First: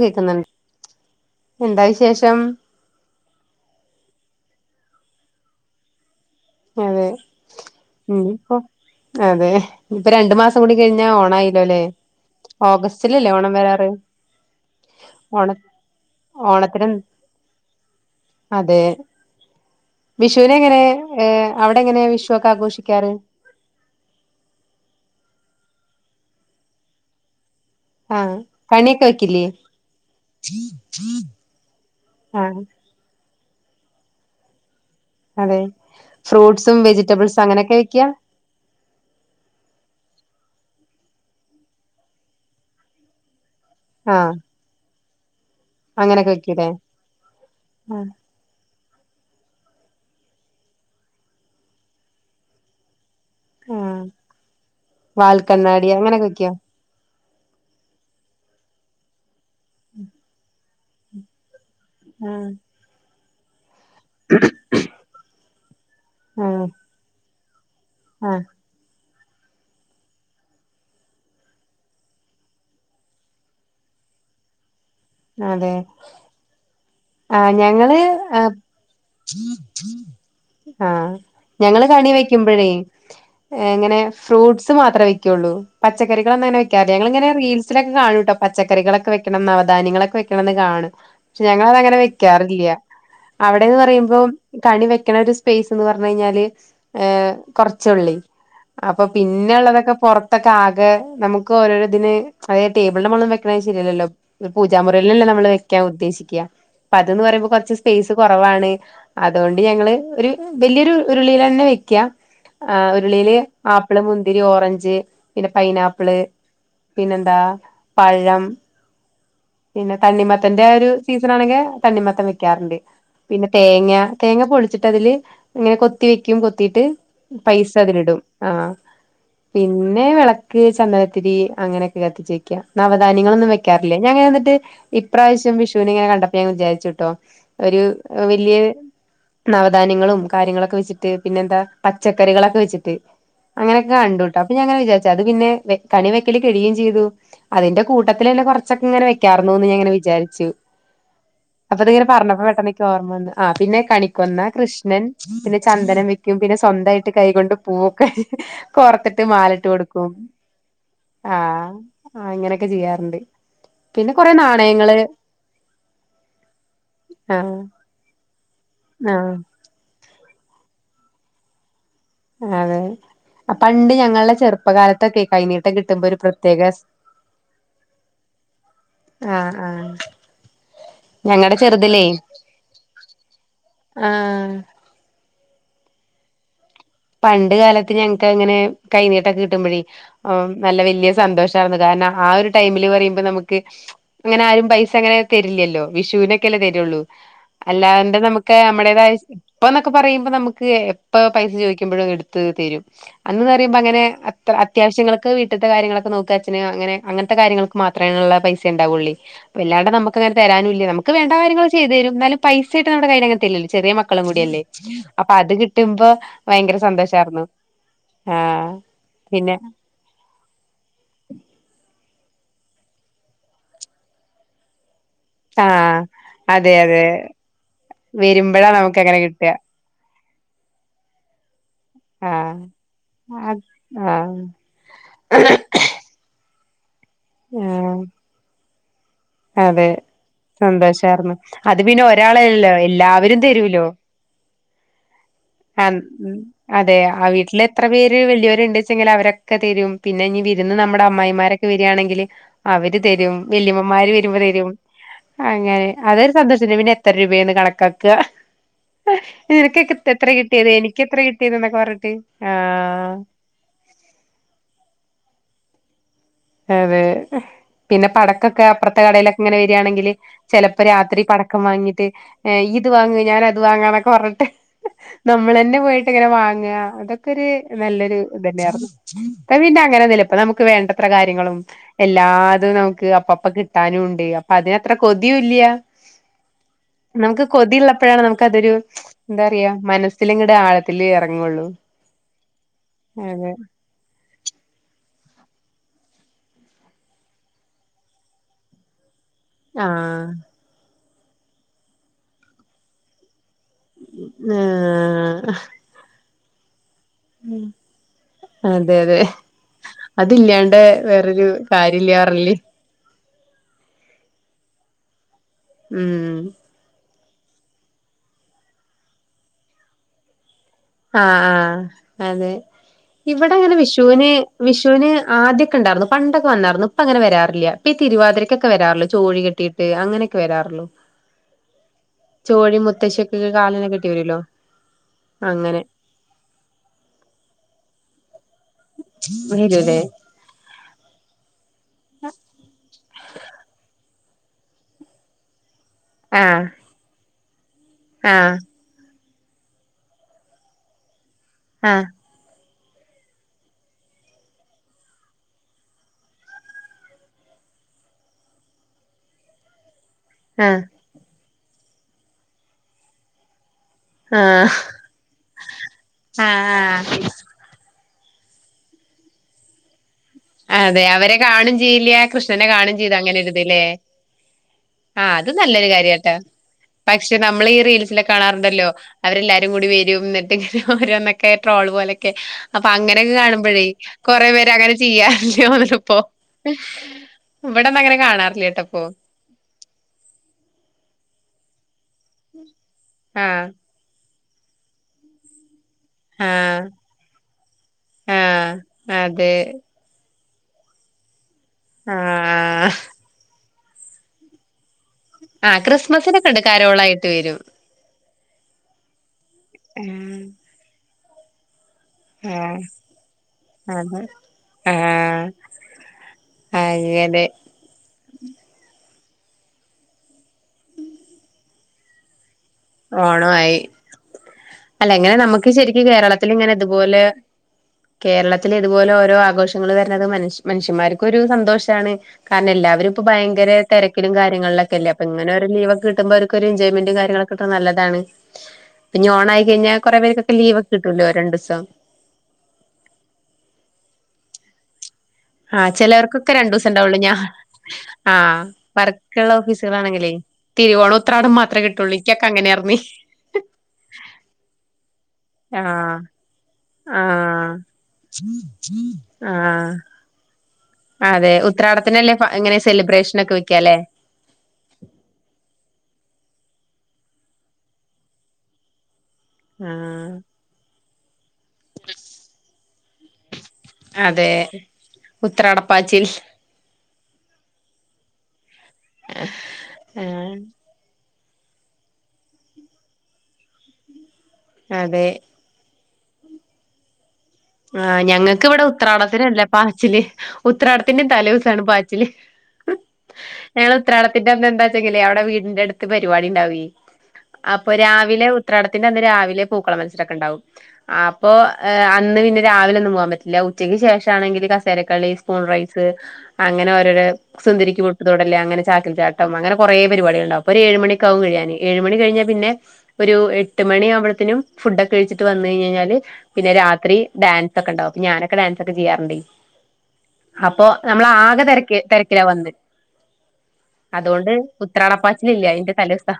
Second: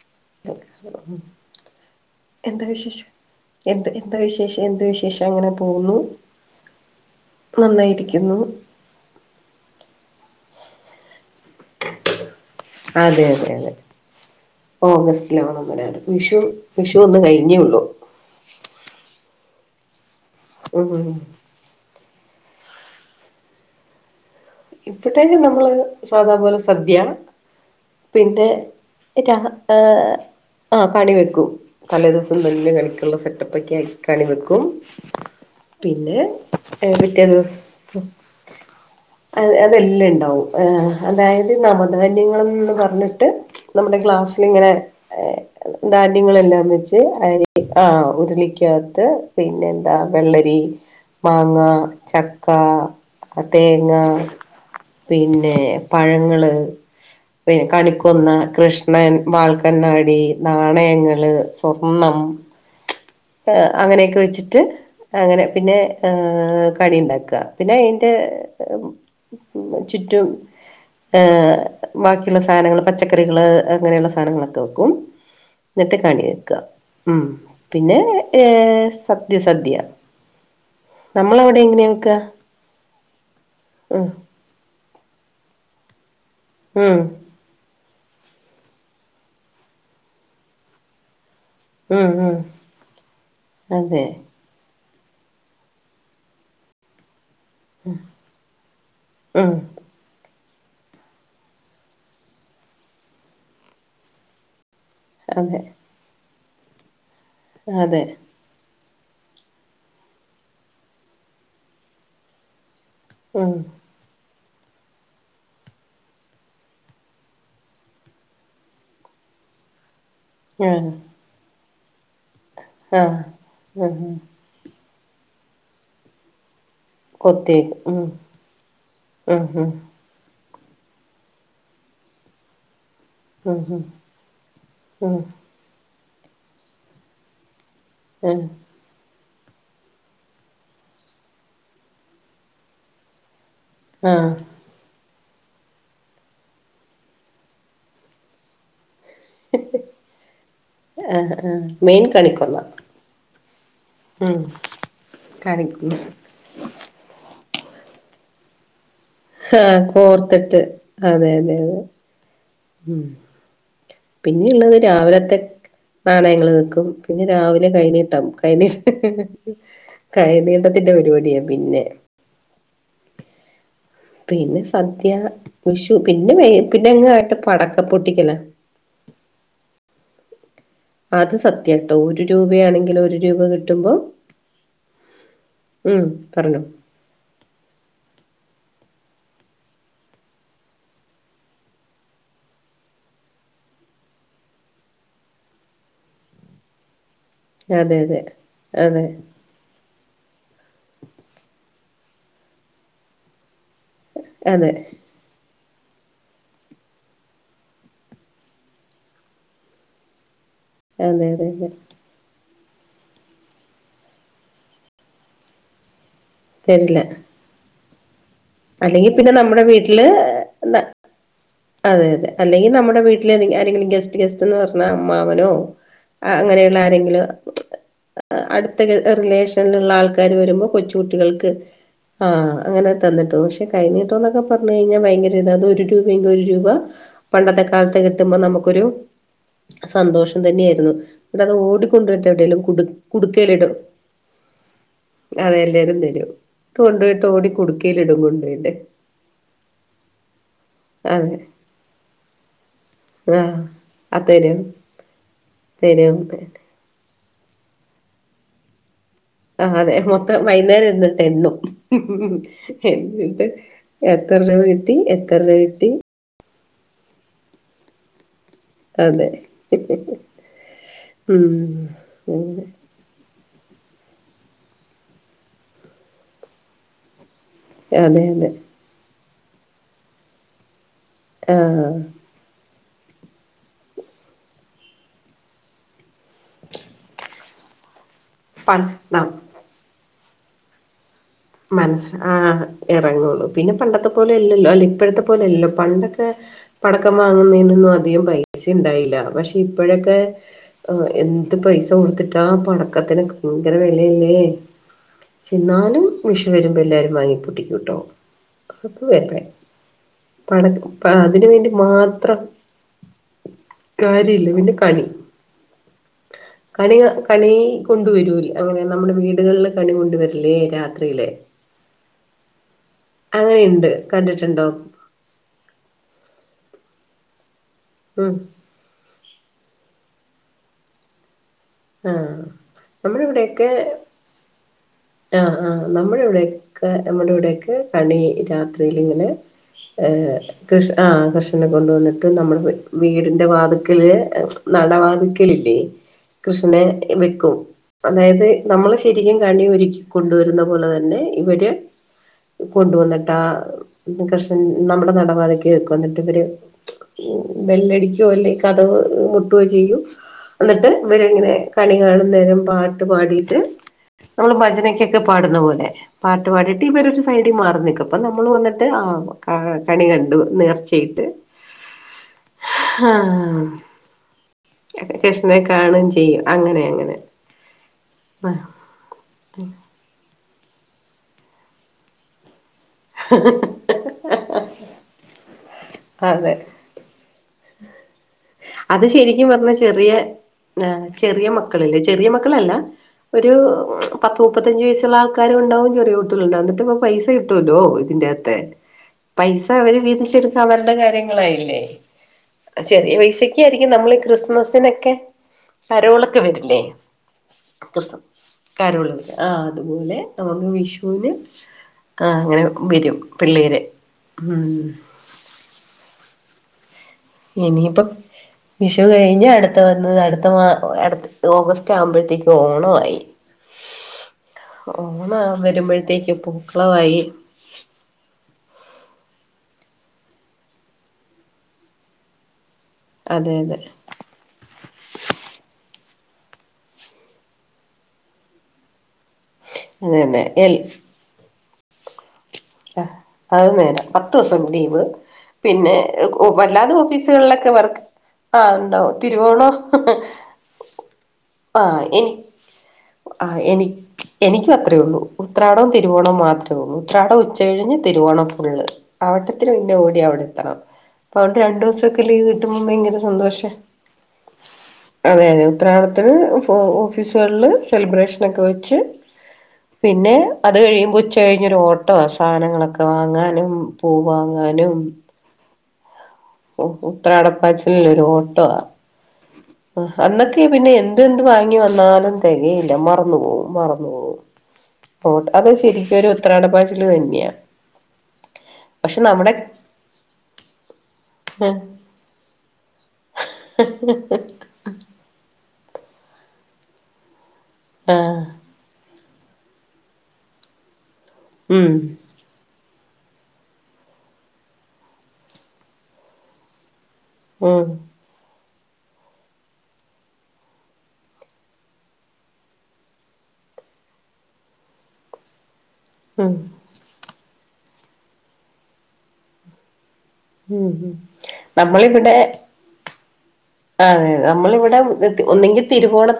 കേക്ക്ന്ന്ണ്ട് എന്താ വിശേഷം? ല്ല വിശേഷം. എന്ത് എന്താ വിശേഷം എന്ത്‌ വിശേഷം അങ്ങനെ പോവ്ന്നു. അതെ ഇനിയിപ്പം അതെ ഇനിപ്പോ രണ്ടു മാസം കൂടി കഴിഞ്ഞാ ഓണായല്ലോ ലേ ഓഗസ്റ്റിലല്ലേ ഓണം വരാറ്. ഓഗസ്റ്റിലാ ഓണ ഓണം വരാറ് വിഷു ഓണത്തിന് വിഷു ഒന്ന് കഴിഞ്ഞേ ഒള്ളൂ അതെ. വിഷൂന് എങ്ങനെ ഉം ഏഹ് അവിടെങ്ങനെ വിഷൊക്കെ ആഘോഷിക്കാറ് ഇവിടെ നമ്മള് സാധാ പോലെ സദ്യ. ആഹ് പിന്നെ കണി രാ ഏ കണി വെക്കും തലേ ദിവസം ആഹ് തന്നെ കണിക്കുള്ള സെ റ്റപ്പൊക്കാ കണിവെക്കും അതെ പിന്നെ ഫ്രൂട്ട്സും പിറ്റേ വെജിറ്റബിൾസും ദിവസ് അങ്ങനെയൊക്കെ വെക്ക അ അതെല്ലാം ഇണ്ടാവും ഏ അതായത് നമധാന്യങ്ങളെന്ന് പറഞ്ഞിട്ട് നമ്മുടെ ആഹ് ക്ലാസില്ങ്ങനെ ഏഹ് അങ്ങനെയൊക്കെ ധാന്യങ്ങളെല്ലാം വെക്കൂല്ലേ വെച്ച് അരി ആഹ് ഉരുളിക്കകത്ത് പിന്നെന്താ വെള്ളരി മാങ്ങ ചക്ക തേങ്ങ ആഹ് പിന്നെ വാൽക്കണ്ണാടി അങ്ങനെയൊക്കെ പഴങ്ങള് വെക്കോ പിന്നെ കണിക്കൊന്ന കൃഷ്ണൻ വാൽക്കണ്ണാടി നാണയങ്ങള്. സ്വർണ്ണം ആഹ് ഏഹ് അങ്ങനെയൊക്കെ വെച്ച്ട്ട് അങ്ങനെ പിന്നെ ആഹ് ഏഹ് കണിണ്ടാക്ക. പിന്നയ് ട്ട് ആഹ് ഉം ചുറ്റും ഏഹ് ബാക്കിയുള്ള സാനങ്ങള് പച്ചക്കറികള് അങ്ങനെയുള്ള സാനങ്ങളൊക്കെ വെക്കും. അതെ ന്നിട്ട് കണി വെക്ക, ഉം. ആഹ് പിന്നെ ഞങ്ങള് ആ ഏഹ് സദ്യ സദ്യ ആഹ്. നമ്മളവിടെ ഞങ്ങള് എങ്ങനെയാ കണി വെക്കുക വെക്കുമ്പെഴേ ഏ ങ്ങനെ ഉം ഫ്രൂട്ട്സ് മാത്രേ വെയ്ക്കൊള്ളൂ. പച്ചക്കറികളൊന്നങ്ങനെ വെക്കാതെ, ഉം ഞങ്ങള്ങ്ങനെ റീ സിലൊക്കെ കാണുട്ടോ പച്ചക്കറികളൊക്കെ വെയ്ക്കണം, നവധാന്യങ്ങളൊക്കെ വെയ്ക്കണം ന്ന് കാണും. പക്ഷെ ഞങ്ങള ങ്ങനെ ഉം ഉം വെയ്ക്കാറില്ല്യ. അവിടേന്ന് അതെ പറയുമ്പം കണി വെയ്ക്ക്ണ ഒരു സ്പെയ്സ്ന്ന് പറഞ്ഞയ്ഞ്ഞാല് ഏഹ് കൊർച്ചൊള്ളെയ്. അപ്പൊ ഉം പിന്നെള്ളതൊക്കെ പൊർ ട്ടൊക്കാകെ നമുക്ക് ഓരോരതിന് അതായത് ടേബിളിന്റെ മോള്ലൊന്നും വെക്ക്ണത് ശര്യല്ലല്ലോ. പൂജാമുറീലല്ലെ നമ്മള് അതെ വെയ്ക്കാൻ ഉദ്ദേശിയ്ക്ക. പ്പത് ന്ന് പറയുമ്പൊ കൊർച്ച് അതെ സ്പെയ്സ് കൊർ കുറവാണ്. അതോണ്ട് ഞങ്ങള് ഒരു വല്യൊരു ഉരുളീലെന്നെ വെയ്ക്കാ ആഹ് ഉരുളീല് ഉം ആ പ്പ്ള്, മുന്തിരി, ഓറഞ്ച് പിന്നെ പൈനാപ്പിള്, പിന്നെന്താ പഴം പിന്നെ തണ്ണിമത്തന്റെ ആ ഒരു സീസണാണെങ്കെ തണ്ണിമത്തൻ വെയ്ക് ക്കാറ്ണ്ട്. ആ പിന്നെ തേങ്ങ, തേങ്ങ പൊളിച്ചിട്ടതില് ഇങ്ങനെ കൊത്തി വെയ്ക്കും, കൊത്തീട്ട് കൊത്തി ഉം പൈസതിലിടും, ആഹ്. ഉം പിൻ ഉം ന്നെ വെളക്ക്, ചന്ദനത്തിരീ അങ്ങനെയൊക്കെ കത്തിച്ച് വെയ്ക്ക. നവധാന്യങ്ങളൊന്നും ഉം ഉം വെയ്ക്കാറില്ല. ഞങ്ങനെന്ന് ഉം ഇപ്പ്രാവശ്യം വിഷൂന്ങ്ങനെ കണ്ടപ്പോ ഞാൻ വിചാരിച്ചുട്ടോ, ഒരു ഉം വല്യേ നവധാന്യങ്ങളും കാര്യങ്ങളൊക്കെ വെച്ച്ട്ട് പിന്നെന്താ പച്ചക്കറികളൊക്കെ വെച്ച്ട്ട് അങ്ങനെക്കെ ആഹ് കണ്ടൂട്ടൊ. പിന്നെ ഞാങ്ങ്നെ വിചാര്ച്ചു. അത് പിന്നെ വെ കണി വെക്കല് കഴിയേം ചെയ്തു. അതിന്റെ കൂട്ടത്തിലെന്നെ കൊറച്ചൊക്കെങ്ങനെ വെ യ്ക്കാർന്നൂന്ന് ഞാങ്ങനെ വിചാരിച്ചു. ആഹ് ആഹ് മെയിൻ അപ്പൊത്ങ്ങനെ പറഞ്ഞപ്പൊ കണിക്കൊന്ന പെട്ടന്ന് ഓർമ വന്ന്. ആഹ് പിന്നെ ഉം കണിക്കൊന്ന, കൃഷ്ണൻ പിന്നെ കാണിക്കുന്നു ചന്ദനം വി യ്ക്കും. പിന്നെ സ്വന്തായിട്ട് കൈ കൊണ്ട് പൂവൊക്കെ കോർത്തി ട്ട് മാലട്ട് ആഹ് കൊടുക്കും. കോർത്തിട്ട് അതെ അതെ ആഹ് അതെ അങ്ങനെയൊക്കെ ഉം ചെയ്യാറ്ണ്ട്. പിന്നെള്ളത് രാവിലത്തെ നാണയങ്ങള് വെക്കും. പിന്നെ ആഹ് രാവിലെ കൈനീട്ടം. കൈനീ ആഹ് കൈനീട്ടത്തിന്റെ പരിപാടിയാ പിന്നെ. അതേ. അ പണ്ട് ഞ ങ്ങൾടെ പിന്നെ സദ്യ ചെറുപ്പകാലത്തൊക്കെ കൈനീട്ടം വിഷു കിട്ടുമ്പൊ ഒരു പിന്നെ പ്രത്യേക സ് പിന്നെ അങ്ങ് ആയിട്ട് പടക്ക പൊട്ടിക്കല ആഹ് ആഹ് അത് ഞങ്ങടെ സത്യട്ടോ. ചെറുതിലേ ഒരു രൂപയാണെങ്കിലും ഒരു രൂപ കിട്ടുമ്പോ ആഹ് മ് പറഞ്ഞോ പണ്ട് കാലത്ത് ഞങ്ങക്കങ്ങനെ കൈനീട്ടൊക്കെ കിട്ടുമ്പഴേ ഓം നല്ല വലിയ സന്തോഷാവുന്നു കാരണം, ആ ഒരു ടൈമില് പറയുമ്പൊ നമുക്ക് അങ്ങനെ ആരും പൈസ അങ്ങനെ തെരില്ല്യല്ലോ. വിഷൂനൊക്കെല്ലെ തെരൊള്ളൂ. അതെ അല്ലാണ്ട് അതെ നമുക്ക് അതെ അതെ നമ്മുടേതായ ഇപ്പന്നൊക്കെ പറയുമ്പൊ നമുക്ക് എപ്പ പൈസ ചോദിക്കുമ്പൊഴും എടുത്ത് തെരും. അന്ന്ന്ന് പറയുമ്പൊ അങ്ങനെ അത്ര അതെ അത്യാവശ്യങ്ങള് ക്ക് വീട്ട്ത്തെ കാര്യങ്ങളൊക്കെ നോക്കാ അച്ഛന് അങ്ങനെ, അങ്ങൻത്തെ കാര്യങ്ങൾക്ക് മാത്രേ ഉള്ള പൈസേ ഇണ്ടാവൊള്ളേയ്. വെല്ലാണ്ടെ നമക്ക് അങ്ങനെ തരാനൂല്ല്യ. നമുക്ക് അതെ വേണ്ട കാര്യങ്ങള് അതെ ചെയ്ത് തെരും, ന്നാലും പൈസേയിട്ട് നമ്മുടെ കയ്യിലങ്ങനെ തരില്ലല്ലോ. ചെറ്യേ മക്കളെ കൂടെയല്ലേ. അപ്പൊ അത് കിട്ടുമ്പോ ഭയങ്കര സന്തോഷായിരുന്നു. ആഹ് അല്ലെങ്കി പിന്നെ നമ്മുടെ വീട്ടില് ന്ന അതെ അതെ അല്ലെങ്കി നമ്മടെ വീട്ടില് ആരെങ്കിലും ഗസ്റ്റ് ഗസ്റ്റ് ന്ന് പർഞ്ഞ അമ്മാവനോ ആഹ് അതെ അങ്ങനെയുള്ള അതെ ആരെങ്കിലും വരുമ്പഴാ അടുത്ത നമുക്ക് അങ്ങനെ കിട്ടാ റിലേഷനിൽള്ള ആൾ കാര് വരുമ്പോ കൊച്ചു കുട്ടികൾക്ക് ആഹ് അങ്ങനെ തന്നിട്ട് പോം അത് പക്ഷെ കയ് നീട്ടം ന്നൊക്കെ ആഹ് പർഞയ്ഞ്ഞാ ഭയങ്കര ഇത അത് ഒരു രൂപെങ്കി ഒരു രൂപ പണ്ടത്തെ ആഹ് കാലത്ത് കിട്ടുമ്പോ നമുക്കൊരു അതെ സന്തോഷം തന്നെര്ന്നു സന്തോഷായിരുന്നു പിന്നത് അത് പിന്നെ ഓടിക്കൊണ്ടോയ്ട്ട് എവിടെലും ഒരാളല്ലല്ലോ കുടു എല്ലാവരും കുടുക്കെലിടും തരൂലോ ആഹ് അതെ കൊണ്ടുപോയിട്ട് ആ ഓടി വീട്ടിൽ എത്ര പേര് കുടുക്കയിലിടും കൊണ്ടുപോയിട്ട് വെല്യോര്ണ്ട് ച്ച്ണ്ടെങ്കി അവരെ ക്കെ തെരും പിന്നെ ഇനി വിരുന്ന് നമ്മുടെ അതെ അമ്മായിമാരൊക്കെ വെരാണെങ്കിൽ അവര് തെരും ആ വെല്ലിമ്മമാര് അത് വെരുമ്പോ തരും തെരും അങ്ങനെ തരും അതൊരു സന്തോഷണ്ട് പിന്നെ എത്ര രൂപേന്ന് കണക്കാക്ക ആഹ് നിനക്കൊക്കെ അതെ എത്ര മൊത്തം കിട്ടിയത് വൈന്നേരം എനിക്ക് എത്ര ര്ന്നിട്ടെണ്ണും കിട്ടിയത് എന്നൊക്കെ പറഞ്ഞിട്ട് ആഹ് എത്ര രൂപ കിട്ടി എത്ര രൂപ കിട്ടി അതെ പിന്നെ പട ക്കൊക്കെ അപ്പർത്തെ അതെ കടേലൊക്കെങ്ങനെ വെരാണെങ്കിൽ ചെലപ്പോ രാത്രി പടക്കം ഉം വങ്ങിട്ട് ഏ അങ്ങനെ. ഇയ്യ് ത് വാങ് ഞാനത് വാങ്ങാന്നൊക്കെ പർഞ്ട്ട് നമ്മളെന്നെ പോയിട്ട് ങ്ങനെ വാങ്ങ അതൊക്കൊര് നല്ലൊരു അതെ ഇത് അതെ തന്നാർന്നു ഇപ്പ പിന്നെ അങ്ങനൊന്നുല്ല ഇപ്പ നമ്മക്ക് വേണ്ട ത്ര കാര്യങ്ങളും ആ എല്ലാതും നമുക്ക് അപ്പ പ്പ കിട്ടാനുണ്ട് അപ്പൊ അതിനത്ര കൊതിയുല്യ നമുക്ക് കൊതിയള്ളപ്പഴാണ് നമു ക്കതൊരു പ എന്താ പറയാ മനസ്സ്ല്ങ്ങട്ട് ആഴത്തില് എറങൊള്ളു മനസ് ആ എറങൊള്ളു പിന്നെ പണ്ടത്തെ പോലെ അല്ലല്ലോ അല്ല ഇപ്പഴ്ത്തെ പോലല്ലല്ലോ പണ്ടൊക്കെ പടക്കം വാങ്ങുന്നതിനൊന്നും അധികം പൈസ ണ്ടായില്ല പക്ഷേ ഇപ്പഴൊക്കെ ആഹ് എന്ത് പൈസ കൊടുത്തിട്ടാ പടക്കത്തിന് ഭയങ്കര വെലയല്ലേ ആഹ് പക്ഷെ ന്നാലും വിഷു വെരുമ്പോ എല്ലാരും വാങ്ങി പൊട്ടിക്കുട്ടോ അതെ അത് അതെ വേറെ പട അതില്ലാണ്ട് അ അതിന് വേറൊരു വേണ്ടി കാര്യല്ല മാത്രം പറഞ്ഞില്ലേ കാര്യല്ല പിന്നെ കണി ഉം കണി കണി കൊണ്ടുവരൂലെ അങ്ങനെ നമ്മടെ വീടുകളില് കണി കൊണ്ടുവരില്ലേ രാ ആഹ് ആഹ് അതെ ഇവടെ അങ്ങനെ അങ്ങനെയുണ്ട് വിഷുന് കണ്ടിട്ടുണ്ടോ വിഷുന് ആദ്യൊക്കെ ണ്ടാർന്നു പണ്ടൊക്കെ വന്നാർന്നു ഇപ്പങ്ങനെ വെരാറില്ല ഇപ്പ ഉം തിരുവാതിരക്കൊക്കെ വെരാറുള്ളു ചോഴി കെട്ടിട്ട് അങ്ങനെയൊക്കെ വെരാറുള്ളു ആഹ് ചോഴി നമ്മുടെ മുത്തശ്ശിയൊക്കെ ഇവിടെയൊക്കെ കാലനെ കെട്ടി വരല്ലോ ആഹ് ആഹ് നമ്മടെ ഇവടൊക്കെ നമ്മടെ ഇവടൊക്കെ കണി രാത്രി ത്രില്ങ്ങനെ വരൂലേ എ കൃഷ് ആ കൃഷ് കൊണ്ടുവന്ന്ട്ട് നമ്മടെ വീടിന്റെ വാതുക്കല് നട വാത്ക്കലില്ലേ ആഹ് കൃഷ്ണനെ വെക്കും അതായത് ആഹ് നമ്മള് ശെരിക്കും കണി ഒരുക്കി കൊണ്ടുവരുന്ന പോലെ തന്നെ ഇവര് ആഹ് കൊണ്ടുവന്ന്ട്ട് ആ കൃഷ്ണൻ നമ്മടെ നടപാതയ്ക്ക് വെക്കും അന്ന്ട്ട് വര് ബെല്ലടിക്കോ അല്ലെങ്കി കഥക് മുട്ടോ ചെയ്യും ആഹ് അന്ന്ട്ട് ഇവര്ങ്ങനെ കണി കാണുന്നേരം പാട്ട് പാടിട്ട് നമ്മള് ആഹ് ഭജനയ്ക്കൊക്കെ പാടുന്ന പോലെ ആഹ് പാട്ട് പാടിട്ട് ആഹ് ഇവരൊരു സൈഡി മാറി നിക്കും അപ്പോ നമ്മൾ വന്ന്ട്ട് ആ കണി കണ്ട് അതെ അവരെ കാണും ചെയ്യില്ല കൃഷ്ണനെ കാണും ചെയ്തു അങ്ങനൊര്ത്ല്ലേ [unintelligible] കൃഷ്ണ നല്ലൊരു കാര്യാട്ടോ പക്ഷെ നമ്മളീ റീൽസിലൊക്കെ ആ കാണാറുണ്ടല്ലോ അവരെല്ലാരും കൂടി വരും എന്നിട്ട്ങ്ങനെ ഓരോന്നൊക്കെ ട്രോൾ പോലൊക്കെ അപ്പൊ അങ്ങനെയൊക്കെ കാണുമ്പഴേ കൊറെ പേരങ്ങനെ ചെയ്യാറ്ണ്ട് ഒലപ്പോ അതെ ഇവടൊന്നും അങ്ങനെ കാണാറി അത് ശരിക്കും പറഞ്ഞാ ചെറിയ ആഹ് ചെറിയ മക്കളില്ലേ ചെറിയ മക്കളല്ല ഒരു ആഹ് പത്ത് മുപ്പത്തഞ്ച് വയസ്സുള്ള ആൾക്കാരും ഇണ്ടാവും ചെറിയോരും ഇണ്ടാവും ആഹ് എന്നിട്ട് പൈസ കിട്ടുവല്ലോ ഇതിന്റകത്ത് ആഹ് അതെ പൈസ അവര് വീതിച്ചെടു ത്തവരുടെ കാര്യങ്ങളായില്ലേ ആഹ് ചെറിയ പൈസക്കെ ആയിരിക്കും നമ്മള് ഈ ക്രിസ്മസിനൊക്കെ ആഹ് കരോളൊക്കെ ക്രിസ്മസിനെക്കെണ്ട് വരില്ലേ കാരോളായിട്ട് വരും ക്രിസ് കരോള് ആ അതുപോലെ ആഹ് നമുക്ക് വിഷുവിന് ആ അങ്ങനെ ആഹ് വരും പിള്ളേര് അതെ ഉം ആഹ് അങ്ങനെ ഇനിയിപ്പം വിഷു കഴിഞ്ഞ് അടുത്ത വന്ന് അടുത്ത മാ അടുത്ത ഓഗസ്റ്റ് ആവുമ്പഴത്തേക്കും ഓണവാവും ഓണവായി അല്ല ഓണ ഇങ്ങനെ നമുക്ക് ശരിക്കും വരുമ്പോഴത്തേക്ക് കേരളത്തിലിങ്ങനെ പൂക്കളമായി ഇതുപോലെ കേരളത്തില് ഇതുപോലെ ഓരോ ആഘോഷങ്ങള് വരുന്നത് മനിഷ് മനുഷ്യന്മാർക്ക് ഒരു സന്തോഷാണ് കാരണം എല്ലാവരും ഇപ്പം അതെ ഭയങ്കര അതെ തെരക്കിലും കാര്യങ്ങളിലക്കല്ലേ അപ്പോ ഇങ്ങനെ ഒരു ലീവൊക്കെ കിട്ടുമ്പോ അവർക്ക് ഒരു എൻജോയ്മെന്റും കാര്യങ്ങളും ക്കൊക്കെ നല്ലതാണ് ഇപ്പെഞ് ഓണായി കഴിഞ്ഞാ കൊറേ അതെ അതെ പേർക്കൊക്കെ എൽ ലീവ് ഒക്കെ കിട്ടുവല്ലോ രണ്ടൂസം ആഹ് അത് നേരാ പത്ത് ദിവസുണ്ട് ലീവ് ആ പിന്നെ ചിലവർക്കൊക്കെ രണ്ടൂസം വല്ലാതെ ഉണ്ടാവുള്ളൂ ഞാൻ ഓഫീസുകളിലൊക്കെ വർക്ക് ആ ഇണ്ടവും വർക്കുള്ള തിരുവോണം ഓഫീസുകളാണെങ്കിലേ തിരുവോണം ഉത്രാടം മാത്രേ ആ കിട്ടൊള്ളൂ എനി ഇക്യൊക്കെ അങ്ങനെയാർന്നെ ആഹ് എനി എനിക്കും അത്രേ ഒള്ളൂ ഉത്രാടം തിരുവോണവും മാത്രമേ ഉള്ളൂ ആ ആ ഉത്രാടും ഇല്ല ഉച്ച കഴിഞ്ഞ് തിരുവോണം ഫുള്ള് അവിട്ടത്തിന് ആ പിന്നെ ഓടി അവിടെ എത്തണം അപ്പൊ അതെ അതോണ്ട് രണ്ട് ദിവസൊക്കെ ഉത്രാടത്തിനല്ലേ ലീവ് ഫ ഇങ്ങനെ കിട്ടുമ്പോ ഭയങ്കര സെലിബ്രേഷനൊക്കെ സന്തോഷാ വെക്കാല്ലേ അതെ അതെ ഉത്രാടത്തിന് ഏഹ് ഓഫീസുകളില് സെലിബ്രേഷനൊക്കെ വെച്ച് ആഹ് പിന്നെ അത് കഴിയുമ്പോ ഉച്ച കഴിഞ്ഞൊരു ഓട്ടവാ സാധനങ്ങളൊക്കെ വാങ്ങാനും പൂ അതെ വാങ്ങാനും ഉത്രാടപ്പാച്ചിൽ ഉം ഉം ഉത്രാടപ്പാച്ച്ലിൽ ഒരു ഓട്ടവാ ആഹ് അന്നൊക്കെ പിന്നെ എ ന്തെന്ത് വാങ്ങി വന്നാലും തികയില്ല മറന്നു പോവും മറന്നു പോവും അതെ പോട്ട അത് ശരിക്കും ഒരു ഉത്രാടപ്പാച്ചില് തന്നെയാ ആഹ് ഞങ്ങക്ക് ഇവടെ പക്ഷെ നമ്മുടെ ഉത്രാടത്തിനല്ല പാച്ചില് ഉത്രാടത്തിന്റെ തലേ ആ ഉം ദൂസാണ് പാച്ചില് ഞങ്ങള് ഉത്രാടത്തിന്റെ അന്ന് എന്താ ക്കിലെ അവിടെ വീടിന്റെ അടുത്ത് പരിവാടി ഇണ്ടാവെ അപ്പ ആഹ് രാവിലെ ഉത്രാട ത്തിന്റന്ന് രാവിലെ പൂക്കള മത്സരൊക്കെണ്ടാവും അപ്പോ ഉം ഏഹ് അന്ന് പിന്നെ രാവിലൊന്നും പോകാൻ പറ്റില്ല ഉച്ചയ്ക്ക് ശേഷാണെങ്കില് കസേരക്കളി, സ്പൂൺ റൈസ്, അങ്ങനെ ഓരോരോ ഉം സുന്ദരിക്ക് പൊട്ട് തൊ ടല് അങ്ങനെ ചാക്കിൽചാട്ടം അങ്ങനെ കെറേ പരിടികള്ണ്ടാവും അപ്പൊ ഒരു ഏഴു മണിയൊക്കെ ആവും കഴിയാന് ഏഴു മണി കഴിഞ്ഞാ പിന്നെ ഒരു എട്ട് മണിയാവുമ്പഴത്തേനും ഫുഡ് ഒക്കെ കഴിച്ചിട്ട് വന്ന് കഴിഞയിഞ്ഞാല് ഉം പിന്നെ രാത്രി ഡാൻസൊക്കെണ്ടാവും ഞാനൊക്കെ ഡാൻസൊക്കെ ചെയ്യാറ്ണ്ടേ അപ്പൊ ഉം നമ്മള് ആകെ തിരക്ക് നമ്മളിവിടെ തിരക്കിലാവും അന്ന് അതു അതെ കൊണ്ട് നമ്മളിവിടെ ഉത്രാടപ്പാച്ചിലില്ല ഒന്നെങ്കിൽ അതിന്റെ തലൂസാ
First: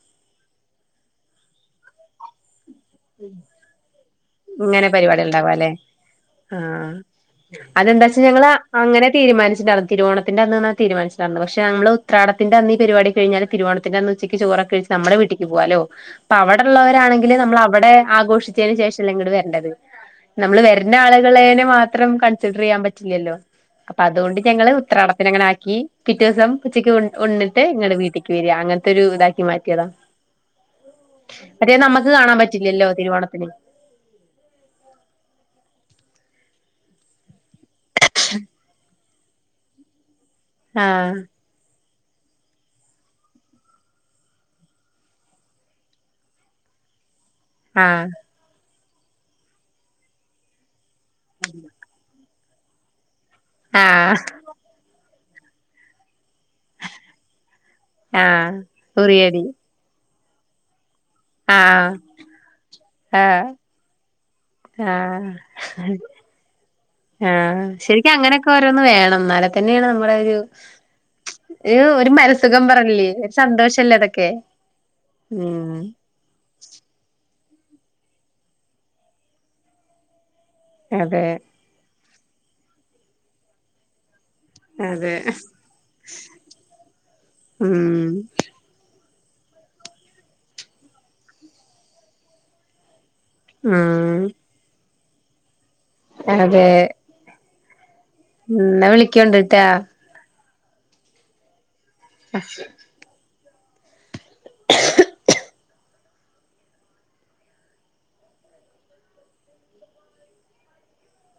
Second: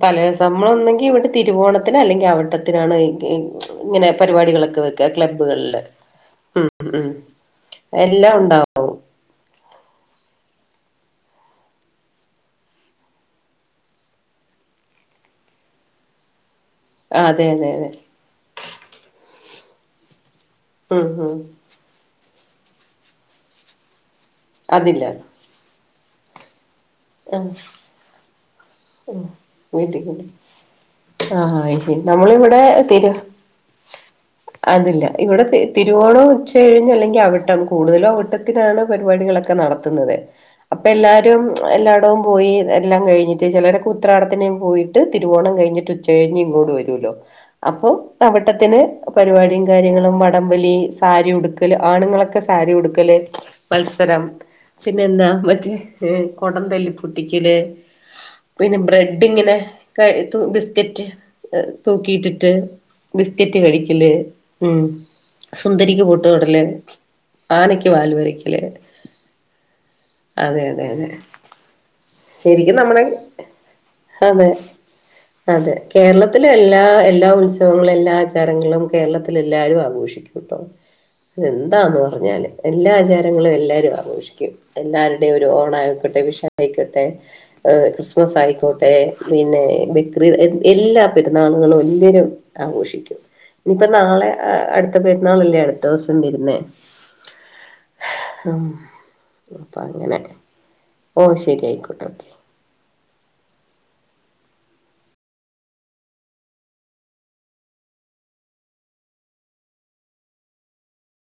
തലേ ദിവസം നമ്മളൊന്നെങ്കി ഇവിടെ തിരുവോണത്തിന് അല്ലെങ്കില് അവിട്ടത്തിന് ത്തിനാണ് ഇങ്ങനെ പരിപാടികളൊക്കെ ഇങ്ങനെ വെക്കുക പരിപാടി ഉണ്ടാവാല്ലെ ക്ലബ്ബുകളില് ആഹ് ഉം അതെന്താ വച്ചാ എല്ലാം ഞങ്ങള് ഉണ്ടാവും അങ്ങനെ തീമാനിച്ചിണ്ടായിരുന്നു തിരുവോണ തിന്റെ അന്ന്ന്നാണ് തീരുമാനിച്ചതാരുന്നു പക്ഷെ നമ്മൾ ഉത്രാടത്തിന്റെ അന്ന് ഈ പരിപാടി കഴിഞ്ഞാൽ തിരുവോണത്തിന്റെ അന്ന് ഉച്ചക്ക് ചോറ് ഒക്കെ കഴിച്ച് നമ്മടെ വീട്ടക്ക് പോവാലോ അപ്പ ആ, അവിടുള്ളവരാണെങ്കിലെ അതെ നമ്മള് അതെ അതെ ആഘോഷിച്ചേന് ശേഷല്ലേ ഇങ്ങട് വരേണ്ടത് നമ്മൾ വരുന്ന ഉം ഉം ആളുകളേനെ മാ ത്രം കൺസിഡർ ചെയ്യാൻ പറ്റില്ലല്ലോ അപ്പൊ അതുകൊണ്ട് ഞങ്ങള് അതില്ല ഉത്രാടത്തിന് അങ്ങനെ ആക്കി പിറ്റേ ദിവസം ഉച്ചക്ക് ആഹ് ഉണ്ണിട്ട് ഇങ്ങടെ വീട്ടിലേക്ക് വരിക അങ്ങനത്തെ ഒരു ഇതാക്കി മാറ്റിയതാ വീട്ടിൽ ആഹ് മറ്റേത് അയ്ശരി നമ്മക്ക് കാണാൻ നമ്മളിവിടെ പറ്റില്ലല്ലോ തിരു തിരുവോണത്തിന് അതില്ല ഇവിടെ തിരുവോണവും ഉച്ചഴിഞ്ഞ് അല്ലെങ്കിൽ അവിട്ട ട്ടം കൂടുതലും അവിട്ടത്തിനാണ് പരിപാടികളൊക്കെ നടത്തുന്നത് അപ്പൊ ആഹ് എല്ലാരും എല്ലാടവും പോയി എല്ലാം കഴിഞ്ഞിട്ട് ചിലരൊക്കെ ഉത്രാടത്തിന്ന് പോയിട്ട് തിരുവോണം കഴിഞ്ഞിട്ട് ഉച്ച കഴിഞ്ഞ് ഇങ്ങോട്ട് വരൂല്ലോ അപ്പൊ ആഹ് അവിട്ടത്തിന് പരിപാടിയും കാര്യങ്ങളും വടംവലി സാരി ഉടുക്കല് ആണുങ്ങളൊക്കെ സാരി ഉടുക്കല് ആഹ് മത്സരം പിന്നെന്താ മറ്റേ കുടം തല്ലിപ്പൊട്ടിക്കല് ആഹ് പിന്നെ ബ്രെഡ് ഉറിയടി ഇങ്ങനെ കഴ് തൂ ബിസ്കറ്റ് ആഹ് തൂക്കിട്ടിട്ട് ആഹ് ബിസ്കറ്റ് കഴിക്കല് ഉം ആഹ് സുന്ദരിക്ക് പൊട്ട് തൊടല് ആഹ് ആനക്ക് വാൽ ശരിക്കും അങ്ങനെയൊക്കെ വരക്കല് ഓരോന്ന് വേണം എന്നാലെ തന്നെയാണ് നമ്മടെ അതെ ഒരു മനസുഖം ശരിക്കും നമ്മുടെ പറഞ്ഞില്ലേ ഒരു സന്തോഷല്ലേ അതൊക്കെ അതെ അതെ ഉം കേരള ത്തിലെ എല്ലാ എല്ലാ ഉത്സവങ്ങളും എല്ലാ ആചാരങ്ങളും കേരളത്തിലെല്ലാരും ആഘോഷിക്കും ഇപ്പൊ അതെ എന്താണെന്ന് പറഞ്ഞാല് എല്ലാ ആചാരങ്ങളും എല്ലാരും ആഘോഷിക്കും അതെ എല്ലാരുടെരു ഓണയിക്കോട്ടെ വിഷായിക്കോട്ടെ എഹ് ഉം ക്രിസ്മസയിക്കോട്ടെ പിന്നെ ബക്റിദ് എല്ലാ പെരുന്നാളുകളും എല്ലരും ആഘോഷിക്കും ഇനിപ്പ ഉം നാളെ അടുത്ത പെരുന്നാളല്ലേ അടുത്തോസം വരുന്നേ ഇന്ന വിളിക്കണ്ട്ട്ടാ ങ്ങനെ ഓ ശരി ആയിക്കോട്ടെ ഓക്കെ അ